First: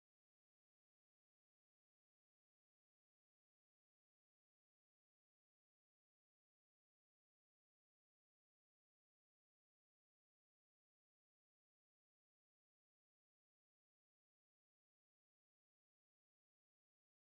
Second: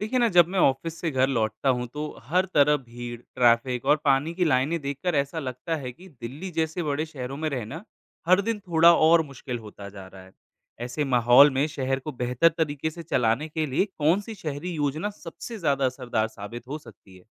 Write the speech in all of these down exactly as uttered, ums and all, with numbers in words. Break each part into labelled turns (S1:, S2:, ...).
S1: देखिए ना जब मैं ऑफिस से घर लौटता हूँ तो हर तरफ भीड़ ट्रैफिक और पानी की लाइनें देखकर ऐसा लगता है कि दिल्ली जैसे बड़े शहरों में रहना हर दिन थोड़ा और मुश्किल होता जा रहा है। ऐसे माहौल में शहर को बेहतर तरीके से चलाने के लिए कौन सी शहरी योजना सबसे ज्यादा असरदार साबित हो सकती है?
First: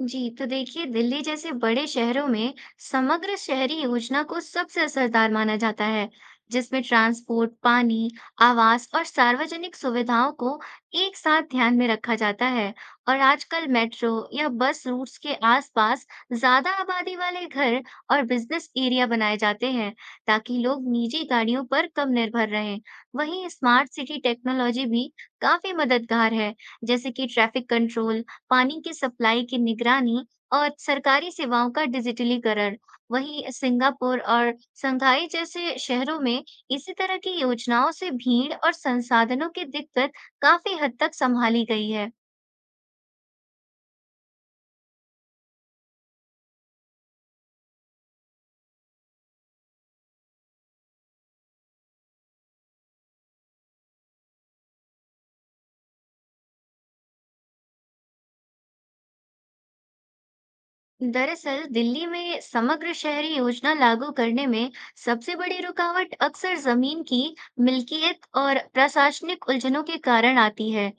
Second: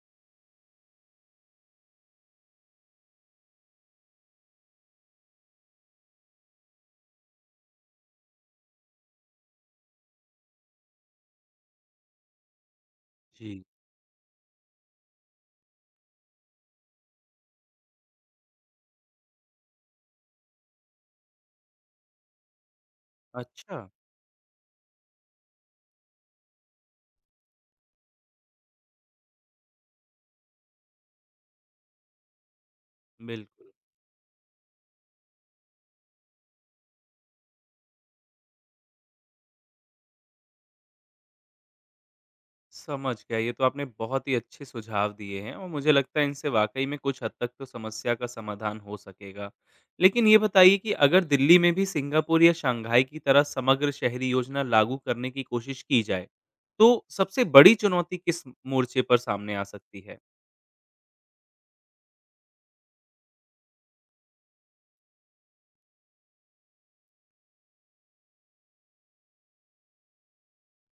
S2: जी तो देखिए, दिल्ली जैसे बड़े शहरों में समग्र शहरी योजना को सबसे असरदार माना जाता है, जिसमें ट्रांसपोर्ट, पानी, आवास और सार्वजनिक सुविधाओं को एक साथ ध्यान में रखा जाता है। और
S1: जी।
S2: आजकल मेट्रो या बस रूट्स के आसपास ज्यादा आबादी वाले घर और बिजनेस एरिया बनाए जाते हैं, ताकि लोग निजी गाड़ियों पर कम निर्भर रहें। वहीं
S1: अच्छा।
S2: स्मार्ट सिटी टेक्नोलॉजी भी काफी मददगार है, जैसे कि ट्रैफिक कंट्रोल, पानी की सप्लाई की निगरानी और सरकारी सेवाओं का डिजिटलीकरण। वहीं
S1: बिल्कुल।
S2: सिंगापुर और शंघाई जैसे शहरों में इसी तरह की योजनाओं से भीड़ और संसाधनों की दिक्कत काफी हद तक संभाली गई है।
S1: समझ गया। ये तो आपने बहुत ही अच्छे सुझाव दिए हैं और मुझे लगता है इनसे वाक़ई में कुछ हद तक तो समस्या का समाधान हो सकेगा। लेकिन ये बताइए कि अगर दिल्ली में भी सिंगापुर या शंघाई की तरह समग्र शहरी योजना लागू करने की कोशिश की जाए, तो सबसे बड़ी चुनौती किस मोर्चे पर सामने आ सकती है?
S2: दरअसल दिल्ली में समग्र शहरी योजना लागू करने में सबसे बड़ी रुकावट अक्सर जमीन की मिल्कियत और प्रशासनिक उलझनों के कारण आती है।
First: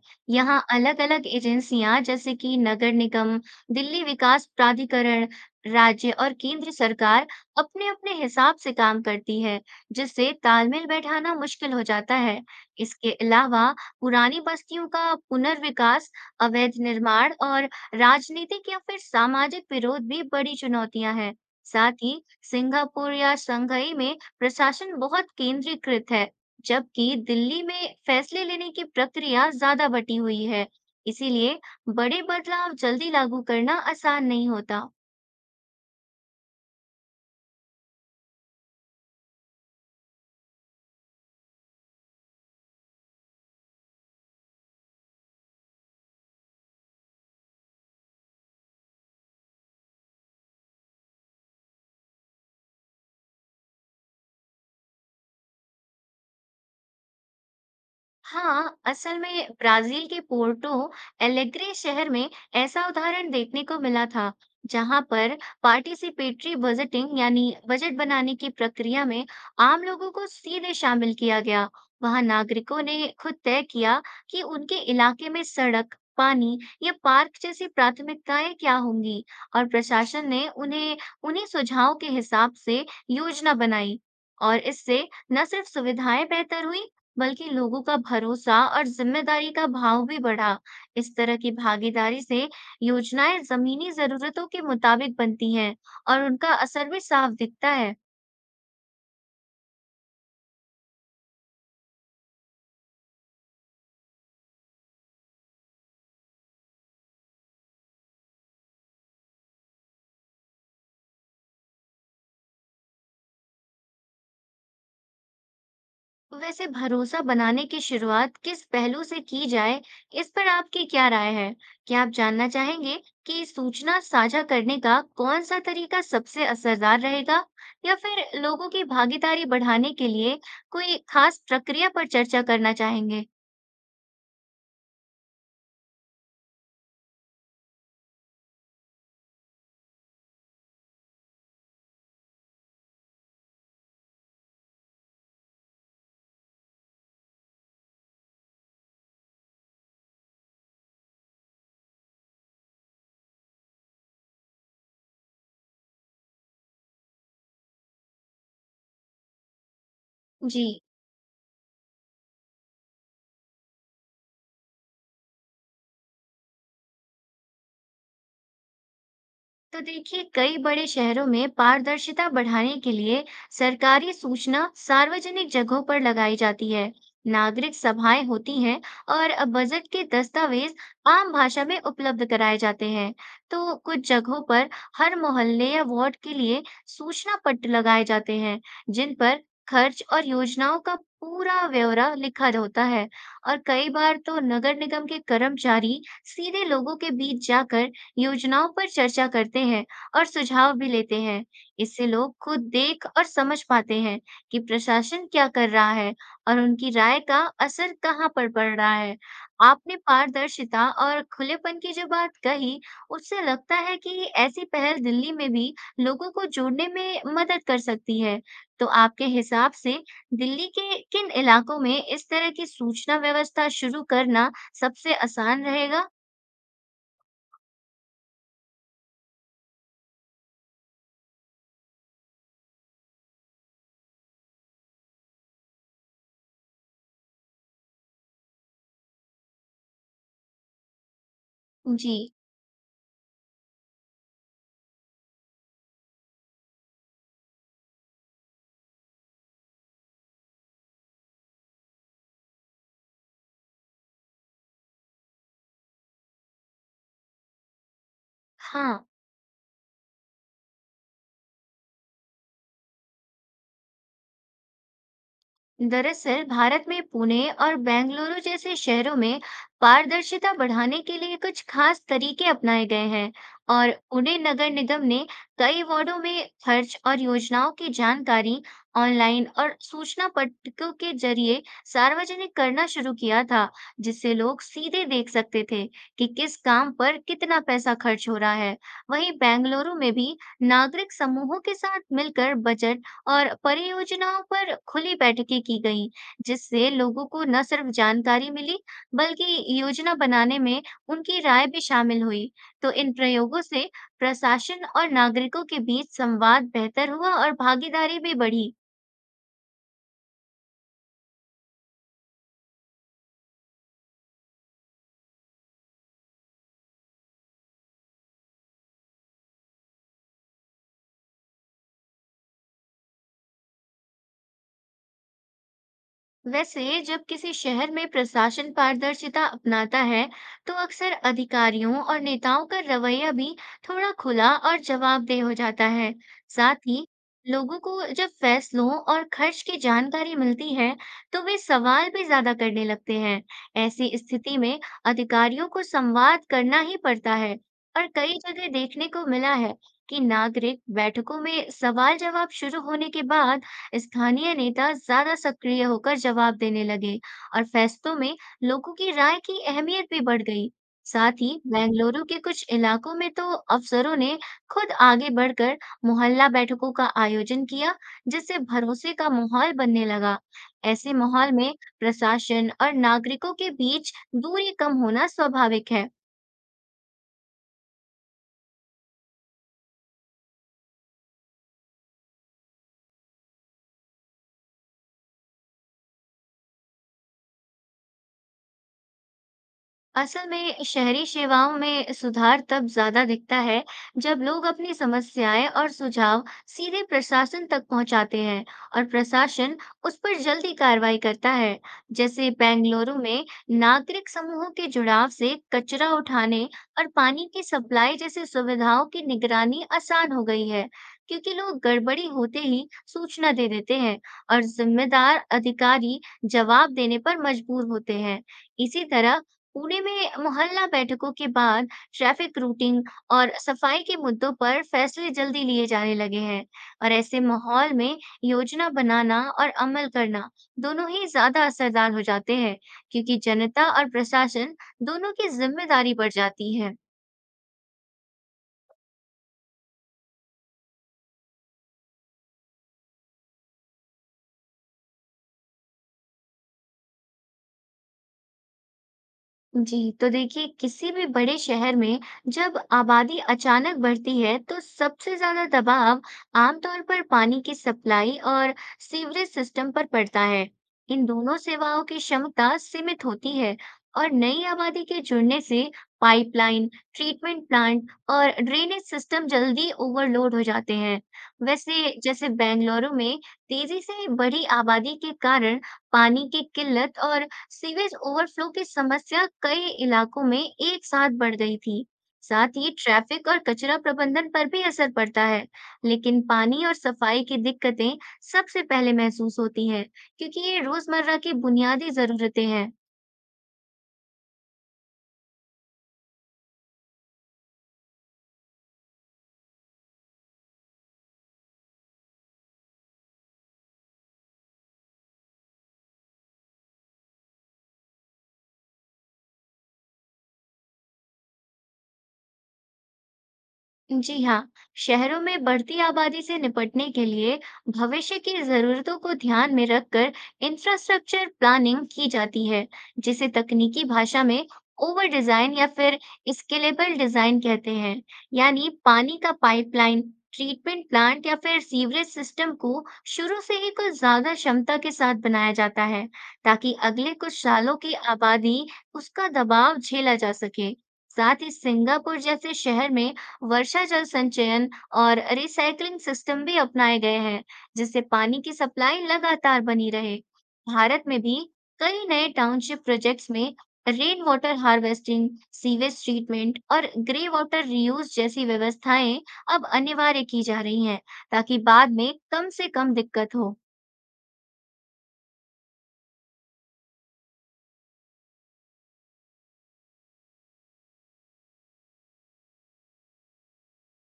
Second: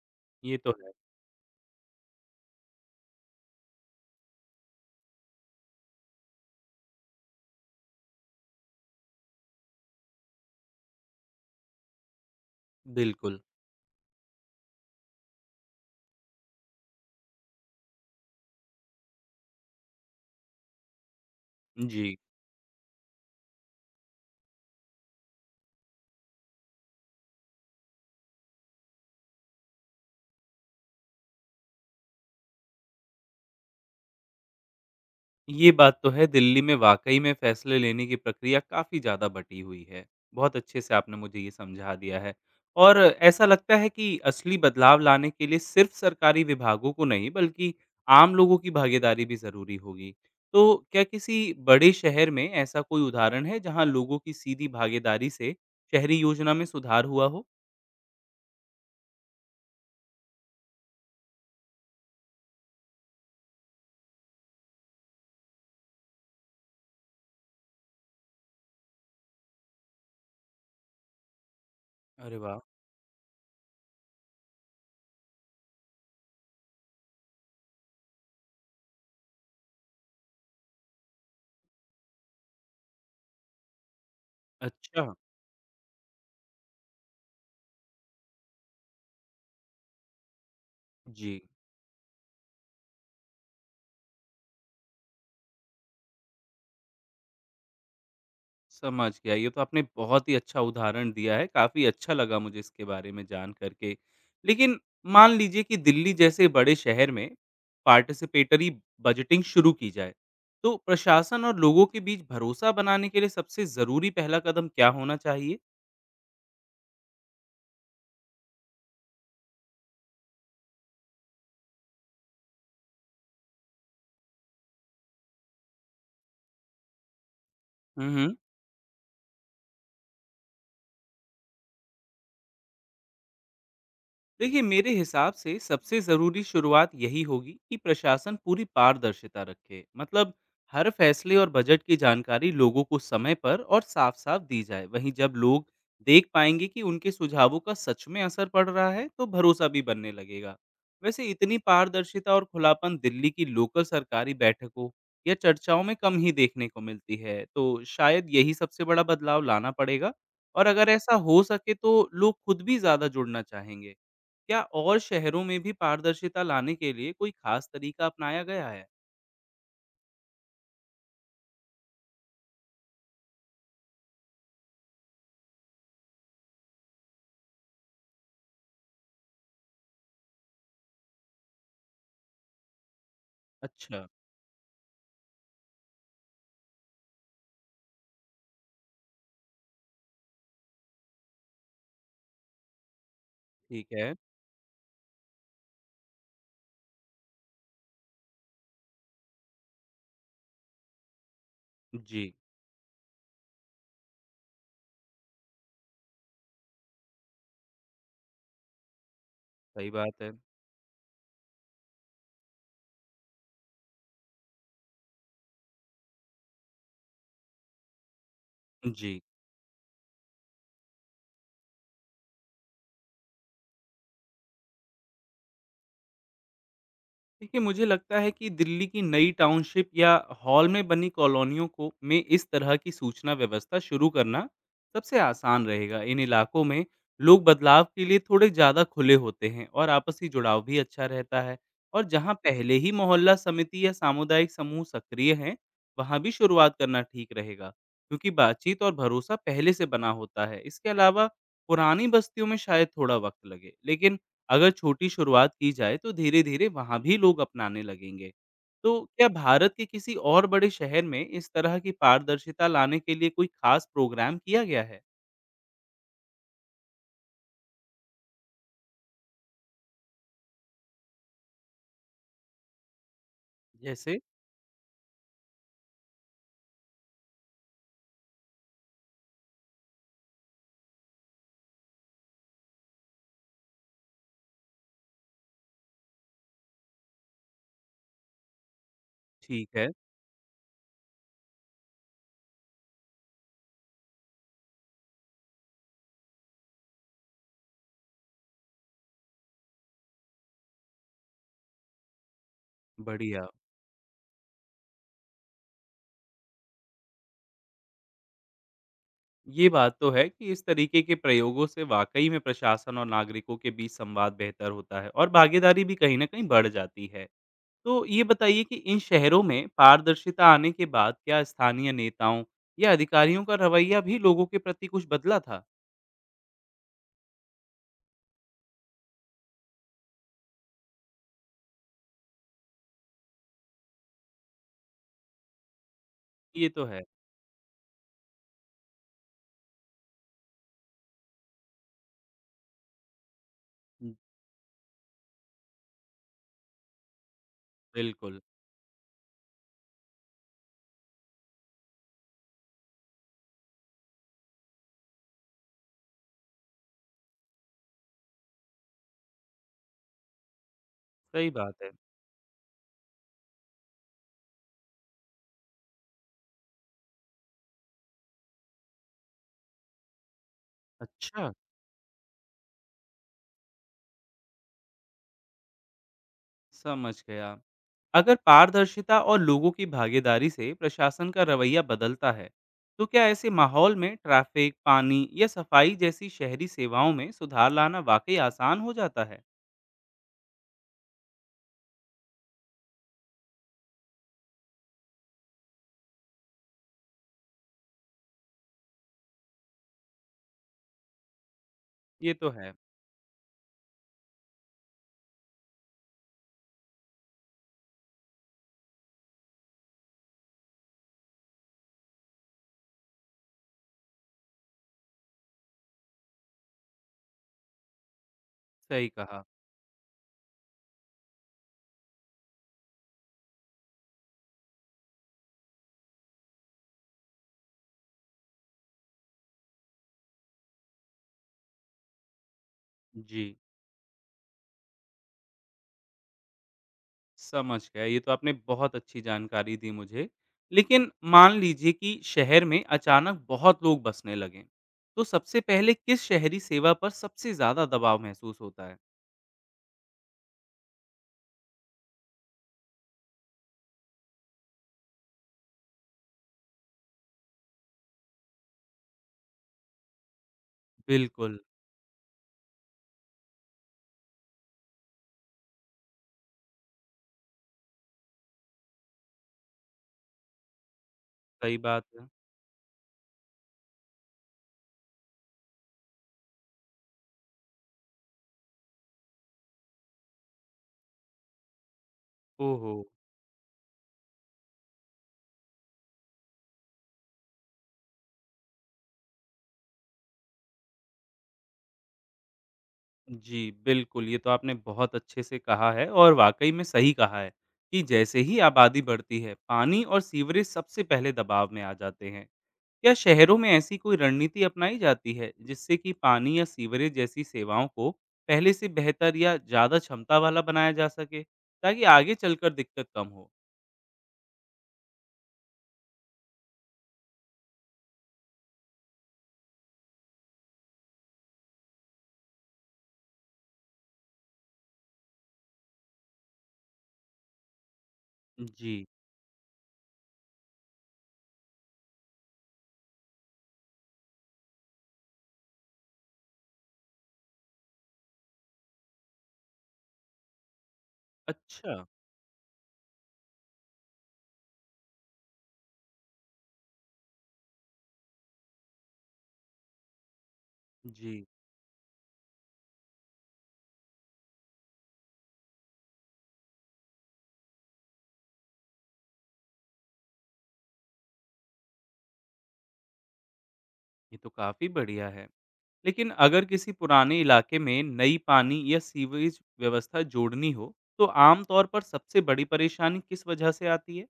S1: ये
S2: यहाँ
S1: तो है।
S2: अलग-अलग एजेंसियां जैसे कि नगर निगम, दिल्ली विकास प्राधिकरण, राज्य और केंद्र सरकार अपने-अपने हिसाब से काम करती है, जिससे तालमेल बैठाना मुश्किल हो जाता है। इसके
S1: बिल्कुल।
S2: अलावा पुरानी बस्तियों का पुनर्विकास, अवैध निर्माण और राजनीतिक या फिर सामाजिक विरोध भी बड़ी चुनौतियां हैं। साथ
S1: जी।
S2: ही सिंगापुर या शंघाई में प्रशासन बहुत केंद्रीकृत है, जबकि दिल्ली में फैसले लेने की प्रक्रिया ज्यादा बटी हुई है। इसीलिए बड़े बदलाव जल्दी लागू करना आसान नहीं होता।
S1: ये बात तो है, दिल्ली में वाकई में फैसले लेने की प्रक्रिया काफ़ी ज़्यादा बटी हुई है। बहुत अच्छे से आपने मुझे ये समझा दिया है, और ऐसा लगता है कि असली बदलाव लाने के लिए सिर्फ सरकारी विभागों को नहीं बल्कि आम लोगों की भागीदारी भी ज़रूरी होगी। तो क्या किसी बड़े शहर में ऐसा कोई उदाहरण है जहाँ लोगों की सीधी भागीदारी से शहरी योजना में सुधार हुआ हो?
S2: हाँ, असल में ब्राजील के पोर्टो एलेग्रे शहर में ऐसा उदाहरण देखने को मिला था, जहां पर पार्टिसिपेटरी बजटिंग यानी बजट बनाने की प्रक्रिया में आम लोगों को सीधे शामिल किया गया। वहां
S1: अरे वाह!
S2: नागरिकों ने खुद तय किया कि उनके इलाके में सड़क, पानी या पार्क जैसी प्राथमिकताएं क्या होंगी, और प्रशासन ने उन्हें उन्हीं सुझावों के हिसाब से योजना बनाई। और इससे
S1: अच्छा।
S2: न सिर्फ सुविधाएं बेहतर हुई, बल्कि लोगों का भरोसा और जिम्मेदारी का भाव भी बढ़ा। इस
S1: जी।
S2: तरह की भागीदारी से योजनाएं जमीनी जरूरतों के मुताबिक बनती हैं और उनका असर भी साफ दिखता है।
S1: समझ गया। ये तो आपने बहुत ही अच्छा उदाहरण दिया है, काफ़ी अच्छा लगा मुझे इसके बारे में जान करके। लेकिन मान लीजिए कि दिल्ली जैसे बड़े शहर में पार्टिसिपेटरी बजटिंग शुरू की जाए, तो प्रशासन और लोगों के बीच भरोसा बनाने के लिए सबसे ज़रूरी पहला कदम क्या होना चाहिए?
S2: वैसे भरोसा बनाने की शुरुआत किस पहलू से की जाए, इस पर आपकी क्या राय है? क्या आप जानना चाहेंगे कि सूचना साझा करने का कौन सा तरीका सबसे असरदार रहेगा? या
S1: हुँ, हुँ।
S2: फिर लोगों की भागीदारी बढ़ाने के लिए कोई खास प्रक्रिया पर चर्चा करना चाहेंगे?
S1: देखिए, मेरे हिसाब से सबसे ज़रूरी शुरुआत यही होगी कि प्रशासन पूरी पारदर्शिता रखे। मतलब हर फैसले और बजट की जानकारी लोगों को समय पर और साफ साफ दी जाए। वहीं जब लोग देख पाएंगे कि उनके सुझावों का सच में असर पड़ रहा है, तो भरोसा भी बनने लगेगा। वैसे इतनी पारदर्शिता और खुलापन दिल्ली की लोकल सरकारी बैठकों या चर्चाओं में कम ही देखने को मिलती है, तो शायद यही सबसे बड़ा बदलाव लाना पड़ेगा।
S2: जी।
S1: और अगर ऐसा हो सके तो लोग खुद भी ज़्यादा जुड़ना चाहेंगे। क्या और शहरों में भी पारदर्शिता लाने के लिए कोई खास तरीका अपनाया गया है?
S2: तो देखिए, कई बड़े शहरों में पारदर्शिता बढ़ाने के लिए सरकारी सूचना सार्वजनिक जगहों पर लगाई जाती है, नागरिक सभाएं होती हैं, और बजट के दस्तावेज आम भाषा में उपलब्ध कराए जाते हैं। तो
S1: अच्छा।
S2: कुछ जगहों पर हर मोहल्ले या वार्ड के लिए सूचना पट लगाए जाते हैं, जिन पर खर्च और योजनाओं का पूरा ब्यौरा लिखा होता है। और
S1: ठीक
S2: कई
S1: है।
S2: बार तो नगर निगम के कर्मचारी सीधे लोगों के बीच जाकर योजनाओं पर चर्चा करते हैं और सुझाव भी लेते हैं। इससे
S1: जी,
S2: लोग खुद देख और समझ पाते हैं कि प्रशासन क्या कर रहा है और उनकी राय का असर कहाँ पर पड़ रहा है।
S1: सही
S2: आपने
S1: बात है।
S2: पारदर्शिता और खुलेपन की जो बात कही, उससे लगता है कि ऐसी पहल दिल्ली में भी लोगों को जोड़ने में मदद कर सकती है। तो
S1: जी।
S2: आपके हिसाब से दिल्ली के किन इलाकों में इस तरह की सूचना व्यवस्था शुरू करना सबसे आसान रहेगा?
S1: देखिए, मुझे लगता है कि दिल्ली की नई टाउनशिप या हॉल में बनी कॉलोनियों को में इस तरह की सूचना व्यवस्था शुरू करना सबसे आसान रहेगा। इन इलाकों में लोग बदलाव के लिए थोड़े ज़्यादा खुले होते हैं और आपसी जुड़ाव भी अच्छा रहता है। और
S2: जी,
S1: जहाँ पहले ही मोहल्ला समिति या सामुदायिक समूह सक्रिय हैं, वहाँ भी शुरुआत करना ठीक रहेगा, क्योंकि बातचीत और भरोसा पहले से बना होता है। इसके अलावा पुरानी बस्तियों में शायद थोड़ा वक्त लगे, लेकिन अगर छोटी शुरुआत की जाए तो धीरे-धीरे वहाँ भी लोग अपनाने लगेंगे।
S2: हाँ।
S1: तो क्या भारत के किसी और बड़े शहर में इस तरह की पारदर्शिता लाने के लिए कोई खास प्रोग्राम किया गया है?
S2: दरअसल भारत में पुणे और बेंगलुरु जैसे शहरों में पारदर्शिता बढ़ाने के लिए कुछ खास तरीके अपनाए गए हैं। और
S1: जैसे?
S2: पुणे नगर निगम ने कई वार्डों में खर्च और योजनाओं की जानकारी ऑनलाइन और सूचना पट्टिकों के जरिए सार्वजनिक करना शुरू किया था, जिससे लोग सीधे देख सकते थे कि किस काम पर कितना पैसा खर्च हो रहा है। वहीं
S1: ठीक है।
S2: बेंगलुरु में भी नागरिक समूहों के साथ मिलकर बजट और परियोजनाओं पर खुली बैठकें की गई, जिससे लोगों को न सिर्फ जानकारी मिली, बल्कि योजना बनाने में उनकी राय भी शामिल हुई। तो इन
S1: बढ़िया।
S2: प्रयोगों से प्रशासन और नागरिकों के बीच संवाद बेहतर हुआ और भागीदारी भी बढ़ी।
S1: ये बात तो है कि इस तरीके के प्रयोगों से वाक़ई में प्रशासन और नागरिकों के बीच संवाद बेहतर होता है और भागीदारी भी कहीं न कहीं बढ़ जाती है। तो ये बताइए कि इन शहरों में पारदर्शिता आने के बाद क्या स्थानीय नेताओं या अधिकारियों का रवैया भी लोगों के प्रति कुछ बदला था?
S2: वैसे जब किसी शहर में प्रशासन पारदर्शिता अपनाता है, तो अक्सर अधिकारियों और नेताओं का रवैया भी थोड़ा खुला और जवाबदेह हो जाता है।
S1: ये
S2: साथ
S1: तो है।
S2: ही लोगों को जब फैसलों और खर्च की जानकारी मिलती है, तो वे सवाल भी ज्यादा करने लगते हैं। ऐसी
S1: हुँ,
S2: स्थिति में अधिकारियों को संवाद करना ही पड़ता है। और कई
S1: बिल्कुल,
S2: जगह देखने को मिला है कि नागरिक बैठकों में सवाल जवाब शुरू होने के बाद स्थानीय नेता ज्यादा सक्रिय होकर जवाब देने लगे और फैसलों में लोगों की राय की अहमियत भी बढ़ गई। साथ
S1: सही
S2: ही
S1: बात है।
S2: बेंगलुरु के कुछ इलाकों में तो अफसरों ने खुद आगे बढ़कर मोहल्ला बैठकों का आयोजन किया, जिससे भरोसे का माहौल बनने लगा। ऐसे
S1: अच्छा।
S2: माहौल में प्रशासन और नागरिकों के बीच दूरी कम होना स्वाभाविक है।
S1: समझ गया। अगर पारदर्शिता और लोगों की भागीदारी से प्रशासन का रवैया बदलता है, तो क्या ऐसे माहौल में ट्रैफ़िक, पानी या सफाई जैसी शहरी सेवाओं में सुधार लाना वाक़ई आसान हो जाता है?
S2: असल में शहरी सेवाओं में सुधार तब ज्यादा दिखता है जब लोग अपनी समस्याएं और सुझाव सीधे प्रशासन तक पहुंचाते हैं और प्रशासन उस पर जल्दी कार्रवाई करता है।
S1: ये तो
S2: जैसे
S1: है,
S2: बेंगलुरु में नागरिक समूहों के जुड़ाव से कचरा उठाने और पानी की सप्लाई जैसी सुविधाओं की निगरानी आसान हो गई है, क्योंकि लोग गड़बड़ी होते ही सूचना दे देते हैं और जिम्मेदार अधिकारी जवाब देने पर मजबूर होते हैं। इसी
S1: सही
S2: तरह
S1: कहा।
S2: पुणे में मोहल्ला बैठकों के बाद ट्रैफिक रूटिंग और सफाई के मुद्दों पर फैसले जल्दी लिए जाने लगे हैं। और ऐसे माहौल में योजना बनाना और अमल करना दोनों ही ज्यादा असरदार हो जाते हैं, क्योंकि
S1: जी,
S2: जनता और प्रशासन दोनों की जिम्मेदारी बढ़ जाती है।
S1: समझ गया। ये तो आपने बहुत अच्छी जानकारी दी मुझे। लेकिन मान लीजिए कि शहर में अचानक बहुत लोग बसने लगें, तो सबसे पहले किस शहरी सेवा पर सबसे ज़्यादा दबाव महसूस होता है?
S2: जी, तो देखिए, किसी भी बड़े शहर में जब आबादी अचानक बढ़ती है तो सबसे ज्यादा दबाव आमतौर पर पानी की सप्लाई और सीवरेज सिस्टम पर पड़ता है। इन दोनों
S1: बिल्कुल,
S2: सेवाओं की क्षमता सीमित होती है और नई आबादी के जुड़ने से पाइपलाइन, ट्रीटमेंट प्लांट और ड्रेनेज सिस्टम जल्दी ओवरलोड हो जाते हैं।
S1: सही
S2: वैसे
S1: बात है।
S2: जैसे बेंगलुरु में तेजी से बढ़ी आबादी के कारण पानी की किल्लत और सीवेज ओवरफ्लो की समस्या कई इलाकों में एक साथ बढ़ गई थी। साथ ही
S1: ओहो!
S2: ट्रैफिक और कचरा प्रबंधन पर भी असर पड़ता है, लेकिन पानी और सफाई की दिक्कतें सबसे पहले महसूस होती हैं, क्योंकि ये रोजमर्रा की बुनियादी जरूरतें हैं।
S1: जी, बिल्कुल, ये तो आपने बहुत अच्छे से कहा है और वाक़ई में सही कहा है कि जैसे ही आबादी बढ़ती है, पानी और सीवरेज सबसे पहले दबाव में आ जाते हैं। क्या शहरों में ऐसी कोई रणनीति अपनाई जाती है, जिससे कि पानी या सीवरेज जैसी सेवाओं को पहले से बेहतर या ज़्यादा क्षमता वाला बनाया जा सके, ताकि आगे चलकर दिक्कत कम हो?
S2: जी हाँ, शहरों में बढ़ती आबादी से निपटने के लिए भविष्य की जरूरतों को ध्यान में रखकर इंफ्रास्ट्रक्चर प्लानिंग की जाती है, जिसे तकनीकी भाषा में ओवर डिजाइन या फिर स्केलेबल डिजाइन कहते हैं। यानी
S1: जी,
S2: पानी का पाइपलाइन, ट्रीटमेंट प्लांट या फिर सीवरेज सिस्टम को शुरू से ही कुछ ज्यादा क्षमता के साथ बनाया जाता है, ताकि अगले कुछ सालों की आबादी उसका दबाव झेला जा सके। साथ ही
S1: अच्छा।
S2: सिंगापुर जैसे शहर में वर्षा जल संचयन और रिसाइकलिंग सिस्टम भी अपनाए गए हैं, जिससे पानी की सप्लाई लगातार बनी रहे। भारत
S1: जी।
S2: में भी कई नए टाउनशिप प्रोजेक्ट्स में rain water harvesting, sewage treatment और ग्रे वाटर रीयूज जैसी व्यवस्थाएं अब अनिवार्य की जा रही हैं, ताकि बाद में कम से कम दिक्कत हो।
S1: ये तो काफी बढ़िया है। लेकिन अगर किसी पुराने इलाके में नई पानी या सीवेज व्यवस्था जोड़नी हो, तो आम तौर पर सबसे बड़ी परेशानी किस वजह से आती है?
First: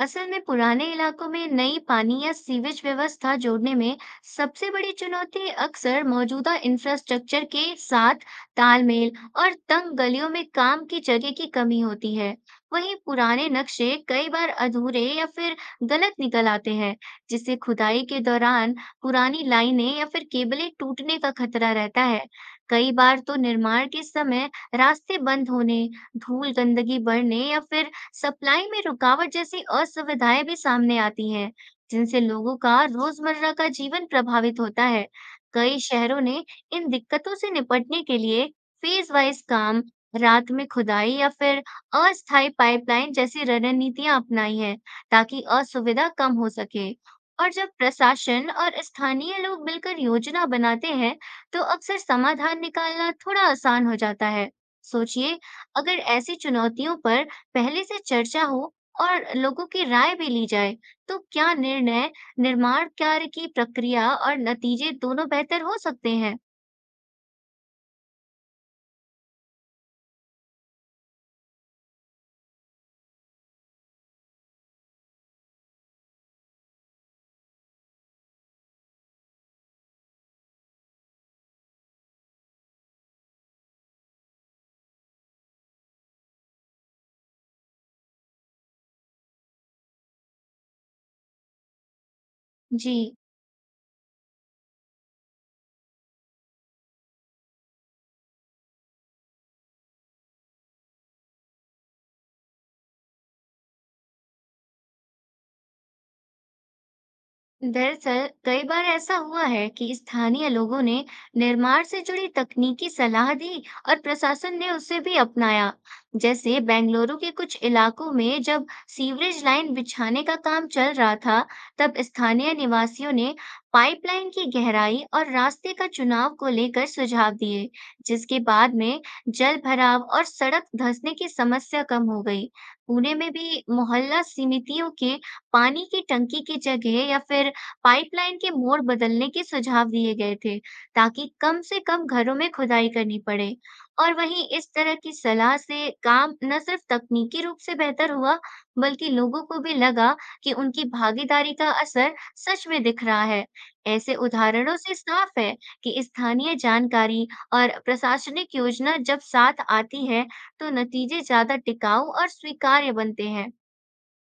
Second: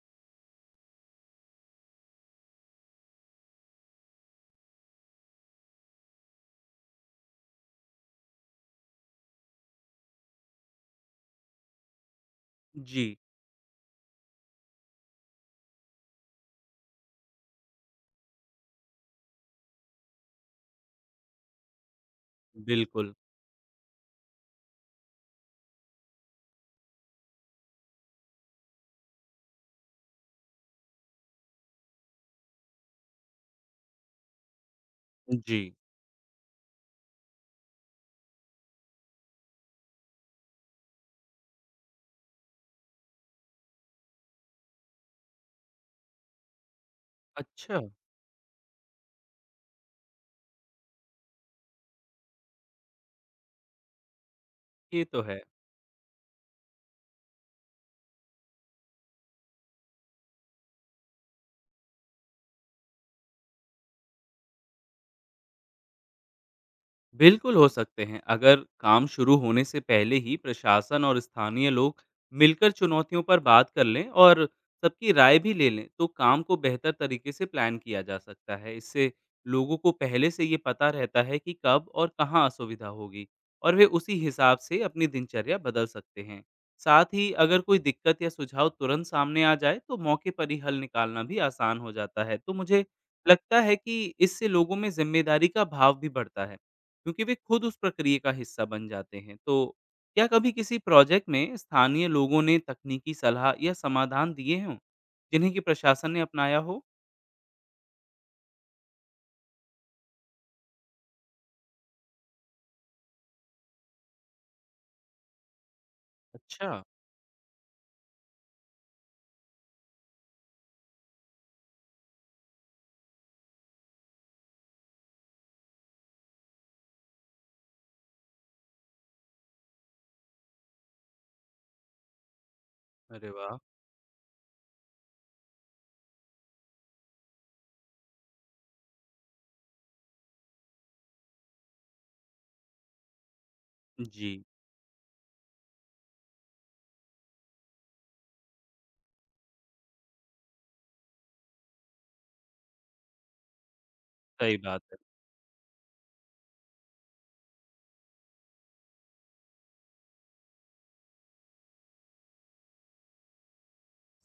S2: असल में पुराने इलाकों में नई पानी या सीवेज व्यवस्था जोड़ने में सबसे बड़ी चुनौती अक्सर मौजूदा इंफ्रास्ट्रक्चर के साथ तालमेल और तंग गलियों में काम की जगह की कमी होती है। वहीं
S1: जी,
S2: पुराने नक्शे कई बार अधूरे या फिर गलत निकल आते हैं, जिससे खुदाई के दौरान पुरानी लाइनें या फिर केबलें टूटने का खतरा रहता है। कई
S1: बिल्कुल।
S2: बार तो निर्माण के समय रास्ते बंद होने, धूल गंदगी बढ़ने या फिर सप्लाई में रुकावट जैसी असुविधाएं भी सामने आती हैं, जिनसे लोगों का रोजमर्रा का जीवन प्रभावित होता है।
S1: जी,
S2: कई शहरों ने इन दिक्कतों से निपटने के लिए फेज वाइज काम, रात में खुदाई या फिर अस्थायी पाइपलाइन जैसी रणनीतियां अपनाई हैं, ताकि असुविधा कम हो सके। और जब
S1: अच्छा,
S2: प्रशासन और स्थानीय लोग मिलकर योजना बनाते हैं, तो अक्सर समाधान निकालना थोड़ा आसान हो जाता है।
S1: ये तो
S2: सोचिए,
S1: है।
S2: अगर ऐसी चुनौतियों पर पहले से चर्चा हो और लोगों की राय भी ली जाए, तो क्या निर्णय, निर्माण कार्य की प्रक्रिया और नतीजे दोनों बेहतर हो सकते हैं?
S1: बिल्कुल हो सकते हैं। अगर काम शुरू होने से पहले ही प्रशासन और स्थानीय लोग मिलकर चुनौतियों पर बात कर लें और सबकी राय भी ले लें, तो काम को बेहतर तरीके से प्लान किया जा सकता है। इससे लोगों को पहले से ये पता रहता है कि कब और कहाँ असुविधा होगी और वे उसी हिसाब से अपनी दिनचर्या बदल सकते हैं। साथ ही अगर कोई दिक्कत या सुझाव तुरंत सामने आ जाए, तो मौके पर ही हल निकालना भी आसान हो जाता है। तो मुझे
S2: जी।
S1: लगता है कि इससे लोगों में ज़िम्मेदारी का भाव भी बढ़ता है, क्योंकि वे खुद उस प्रक्रिया का हिस्सा बन जाते हैं। तो क्या कभी किसी प्रोजेक्ट में स्थानीय लोगों ने तकनीकी सलाह या समाधान दिए हों, जिन्हें कि प्रशासन ने अपनाया हो?
S2: दरअसल कई बार ऐसा हुआ है कि स्थानीय लोगों ने निर्माण से जुड़ी तकनीकी सलाह दी और प्रशासन ने उसे भी अपनाया। जैसे
S1: अच्छा,
S2: बेंगलुरु के कुछ इलाकों में जब सीवरेज लाइन बिछाने का काम चल रहा था, तब स्थानीय निवासियों ने पाइपलाइन की गहराई और रास्ते का चुनाव को लेकर सुझाव दिए, जिसके बाद में जल भराव और सड़क धंसने की समस्या कम हो गई। पुणे
S1: अरे
S2: में
S1: वाह!
S2: भी मोहल्ला समितियों के पानी की टंकी की जगह या फिर पाइपलाइन के मोड़ बदलने के सुझाव दिए गए थे, ताकि कम से कम घरों में खुदाई करनी पड़े। और
S1: जी,
S2: वहीं इस तरह की सलाह से काम न सिर्फ तकनीकी रूप से बेहतर हुआ, बल्कि लोगों को भी लगा कि उनकी भागीदारी का असर सच में दिख रहा है। ऐसे
S1: सही
S2: उदाहरणों
S1: बात
S2: से
S1: है।
S2: साफ है कि स्थानीय जानकारी और प्रशासनिक योजना जब साथ आती है तो नतीजे ज्यादा टिकाऊ और स्वीकार्य बनते हैं।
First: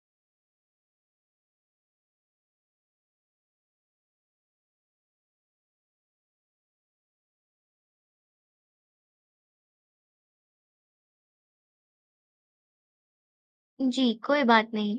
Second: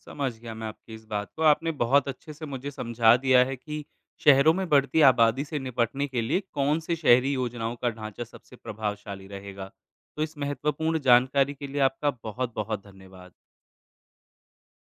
S1: समझ गया मैं आपकी इस बात को। आपने बहुत अच्छे से मुझे समझा दिया है कि शहरों में बढ़ती आबादी से निपटने के लिए कौन से शहरी योजनाओं का ढांचा सबसे प्रभावशाली रहेगा। तो इस महत्वपूर्ण जानकारी के लिए आपका बहुत-बहुत धन्यवाद।
S2: जी, कोई बात नहीं।